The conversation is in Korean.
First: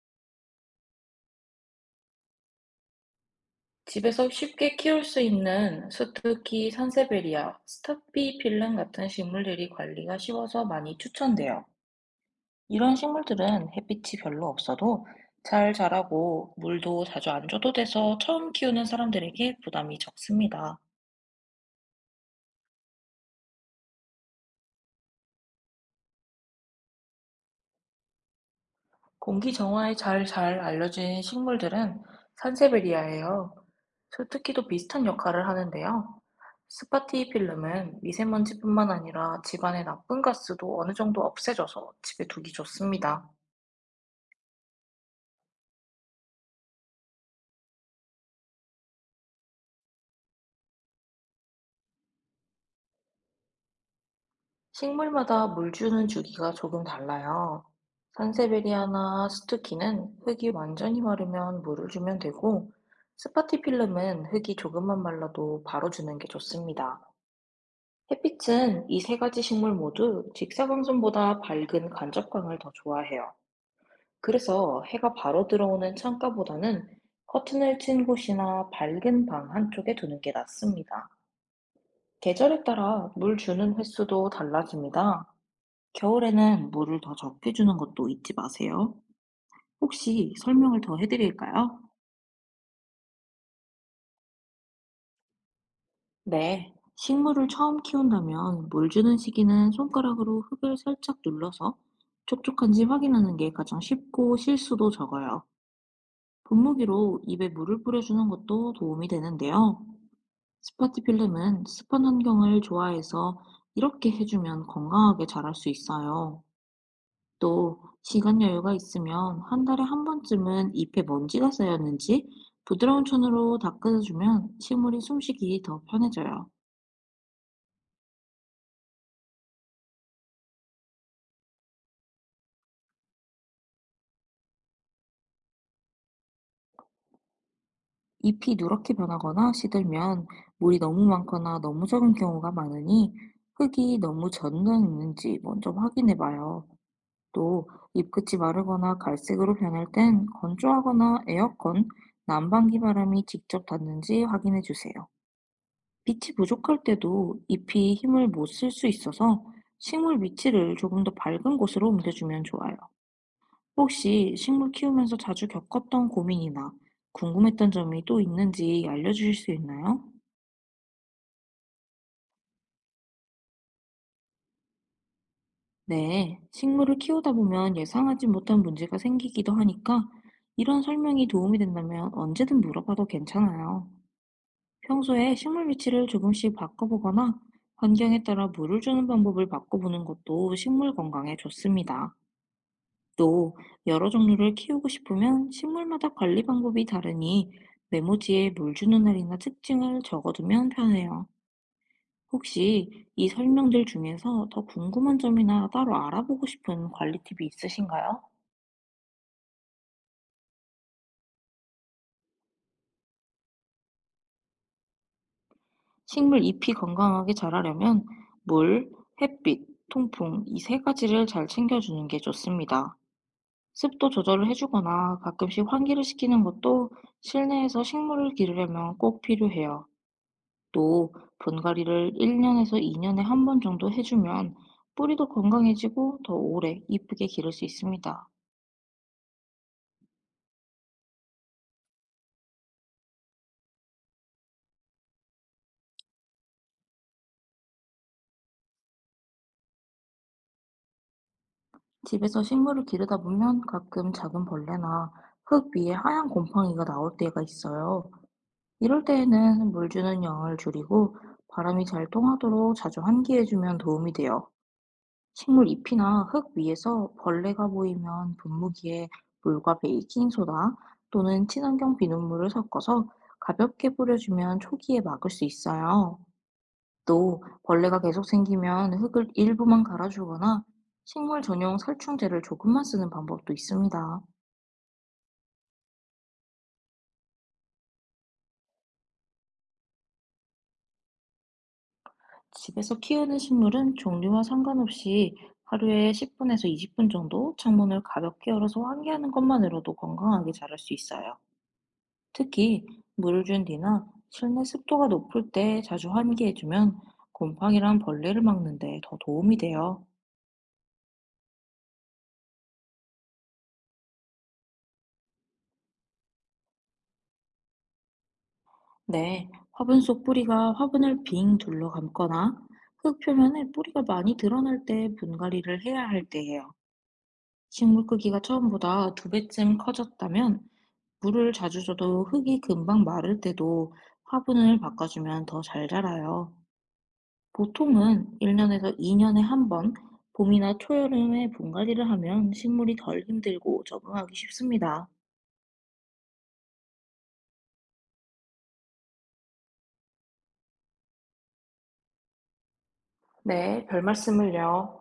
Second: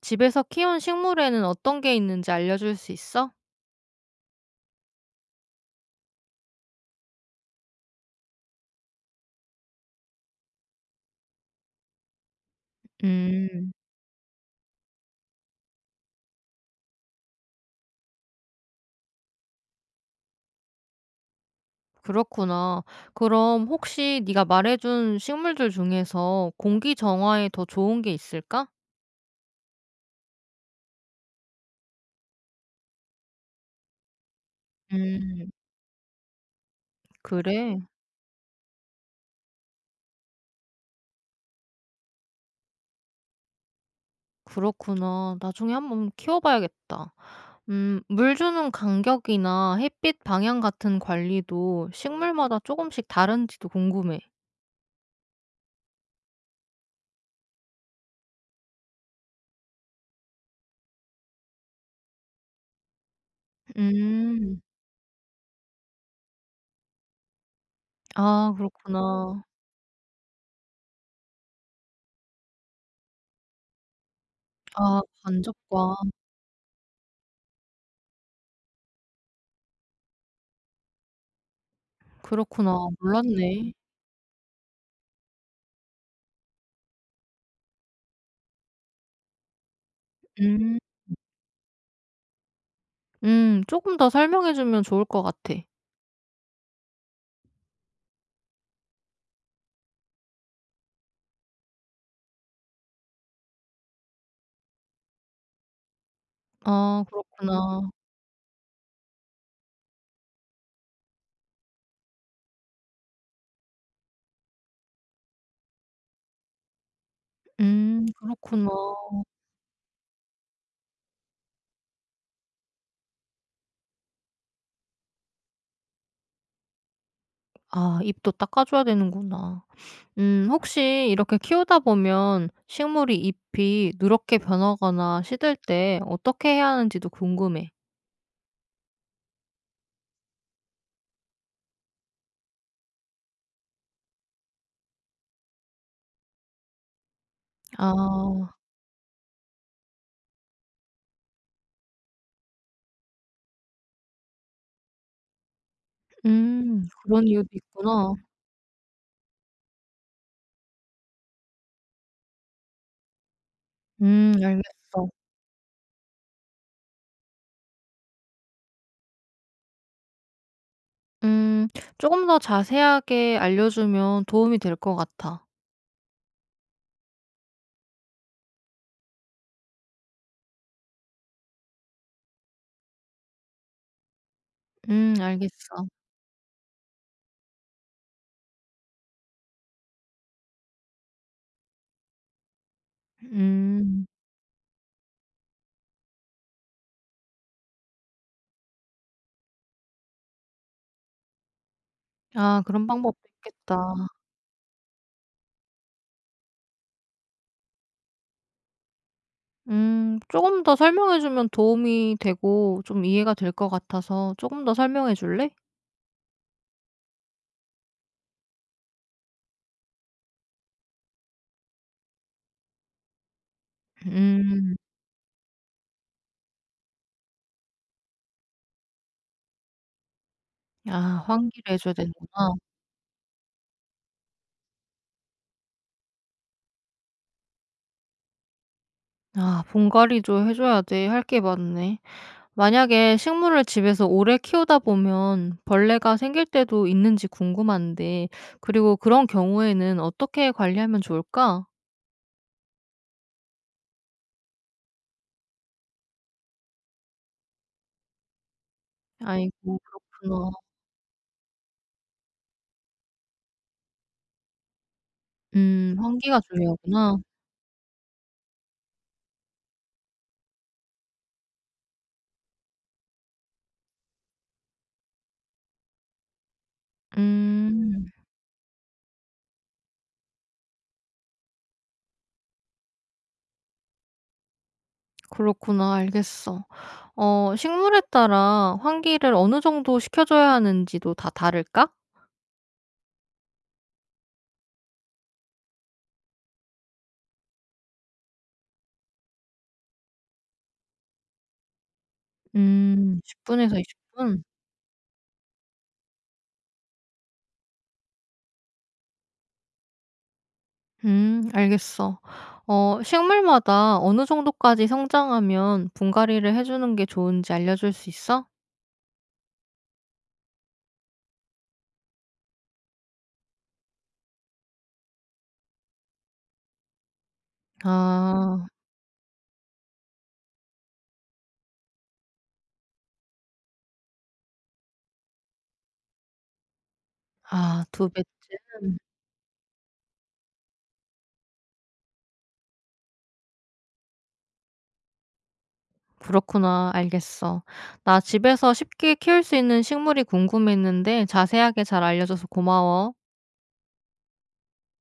집에서 키운 식물에는 어떤 게 있는지 알려줄 수 있어? 집에서 쉽게 키울 수 있는 수투키 산세베리아, 스타피 필름 같은 식물들이 관리가 쉬워서 많이 추천돼요. 이런 음, 식물들은 햇빛이 별로 없어도 잘 자라고 물도 자주 안 줘도 돼서 처음 키우는 사람들에게 부담이 적습니다. 그렇구나. 그럼 혹시 네가 말해준 식물들 중에서 공기 정화에 더 좋은 게 있을까? 공기 정화에 잘 알려진 식물들은 산세베리아예요. 소특기도 비슷한 역할을 음, 하는데요. 그래. 스파티필름은 미세먼지뿐만 아니라 집안의 나쁜 가스도 어느 정도 없애줘서 집에 두기 좋습니다. 그렇구나. 나중에 한번 키워봐야겠다. 물 주는 간격이나 햇빛 방향 같은 관리도 식물마다 조금씩 다른지도 궁금해. 식물마다 물 주는 주기가 조금 달라요. 산세베리아나 스투키는 흙이 완전히 마르면 물을 주면 되고, 스파티필름은 흙이 음, 조금만 말라도 바로 주는 게 좋습니다. 아, 햇빛은 이 세 가지 그렇구나. 식물 모두 직사광선보다 밝은 간접광을 더 좋아해요. 그래서 아, 해가 바로 간접과. 들어오는 창가보다는 커튼을 친 곳이나 밝은 방 한쪽에 두는 게 낫습니다. 계절에 그렇구나. 따라 물 몰랐네. 주는 횟수도 달라집니다. 겨울에는 물을 더 적게 주는 것도 잊지 마세요. 혹시 음. 설명을 더 해드릴까요? 조금 더 설명해 주면 좋을 것 같아. 네. 식물을 처음 키운다면 물 주는 시기는 손가락으로 흙을 살짝 눌러서 촉촉한지 확인하는 게 가장 쉽고 실수도 적어요. 아 분무기로 입에 물을 그렇구나. 뿌려주는 것도 도움이 되는데요. 스파티 필름은 습한 환경을 좋아해서 이렇게 해주면 건강하게 자랄 수 있어요. 또 시간 그렇구나. 여유가 있으면 한 달에 한 번쯤은 잎에 먼지가 쌓였는지 부드러운 천으로 닦아주면 식물이 숨쉬기 더 편해져요. 아 잎도 닦아 줘야 되는구나. 혹시 이렇게 키우다 보면 식물이 잎이 누렇게 변하거나 시들 때 어떻게 해야 하는지도 궁금해. 잎이 누렇게 변하거나 시들면 물이 너무 많거나 너무 적은 경우가 많으니 흙이 너무 젖는 있는지 먼저 확인해 봐요. 또 잎끝이 아. 마르거나 갈색으로 변할 땐 건조하거나 에어컨, 난방기 바람이 직접 닿는지 확인해 주세요. 빛이 부족할 음. 그런 때도 이유도 잎이 있구나. 힘을 못 쓸 수 있어서 식물 위치를 조금 더 밝은 곳으로 옮겨주면 좋아요. 혹시 식물 알겠어. 키우면서 자주 겪었던 고민이나 궁금했던 점이 또 있는지 알려주실 수 있나요? 음. 조금 더 자세하게 알려주면 도움이 될 것 같아. 네, 식물을 키우다 보면 예상하지 못한 문제가 생기기도 하니까 이런 설명이 도움이 된다면 언제든 물어봐도 괜찮아요. 평소에 식물 알겠어. 위치를 조금씩 바꿔보거나 환경에 따라 물을 주는 방법을 바꿔보는 것도 식물 건강에 좋습니다. 또 음. 여러 종류를 키우고 싶으면 식물마다 관리 방법이 다르니 메모지에 물 주는 날이나 특징을 적어두면 편해요. 아 그런 혹시 방법도 이 설명들 있겠다. 중에서 더 궁금한 점이나 따로 알아보고 싶은 관리 팁이 있으신가요? 조금 더 설명해 주면 도움이 되고 좀 이해가 될 것 같아서 조금 더 설명해 줄래? 식물 잎이 건강하게 자라려면 물, 햇빛, 통풍 이 세 가지를 잘 챙겨주는 게 좋습니다. 습도 조절을 음. 해주거나 가끔씩 환기를 시키는 것도 실내에서 식물을 기르려면 꼭 필요해요. 또 아 환기를 해 줘야 분갈이를 되는구나. 1년에서 2년에 한 번 정도 해주면 뿌리도 건강해지고 더 오래 이쁘게 기를 수 있습니다. 아 분갈이도 해 줘야 돼. 할 게 많네. 만약에 식물을 집에서 오래 키우다 보면 벌레가 생길 때도 있는지 궁금한데 그리고 그런 경우에는 어떻게 관리하면 좋을까? 집에서 식물을 기르다 보면 가끔 작은 벌레나 흙 위에 하얀 곰팡이가 나올 때가 있어요. 이럴 때에는 아이고, 물 주는 그렇구나. 양을 줄이고 바람이 잘 통하도록 자주 환기해주면 도움이 돼요. 식물 잎이나 환기가 흙 위에서 중요하구나. 벌레가 보이면 분무기에 물과 베이킹소다 또는 친환경 비눗물을 섞어서 가볍게 뿌려주면 초기에 막을 수 있어요. 또 벌레가 음. 계속 생기면 흙을 일부만 갈아주거나 식물 전용 살충제를 조금만 쓰는 방법도 있습니다. 그렇구나. 알겠어. 어 식물에 따라 환기를 어느 정도 시켜줘야 하는지도 다 다를까? 집에서 키우는 식물은 종류와 상관없이 하루에 10분에서 20분 정도 창문을 가볍게 열어서 환기하는 것만으로도 건강하게 자랄 수 있어요. 특히 물을 준 10분에서 20분 뒤나 분? 실내 습도가 높을 때 자주 환기해주면 곰팡이랑 벌레를 막는데 더 도움이 돼요. 알겠어. 어 식물마다 어느 정도까지 성장하면 분갈이를 해 주는 게 좋은지 알려줄 수 있어? 네, 화분 속 뿌리가 화분을 빙 둘러 감거나 흙 표면에 뿌리가 많이 드러날 때 분갈이를 해야 할 때예요. 식물 크기가 아. 처음보다 두 배쯤 커졌다면 물을 자주 줘도 흙이 금방 마를 때도 화분을 바꿔주면 더 잘 자라요. 아 두 보통은 1년에서 배쯤. 2년에 한 번 봄이나 초여름에 분갈리를 하면 식물이 덜 힘들고 적응하기 쉽습니다. 그렇구나. 알겠어. 나 집에서 쉽게 키울 수 있는 식물이 궁금했는데 자세하게 잘 알려줘서 고마워. 네, 별 말씀을요.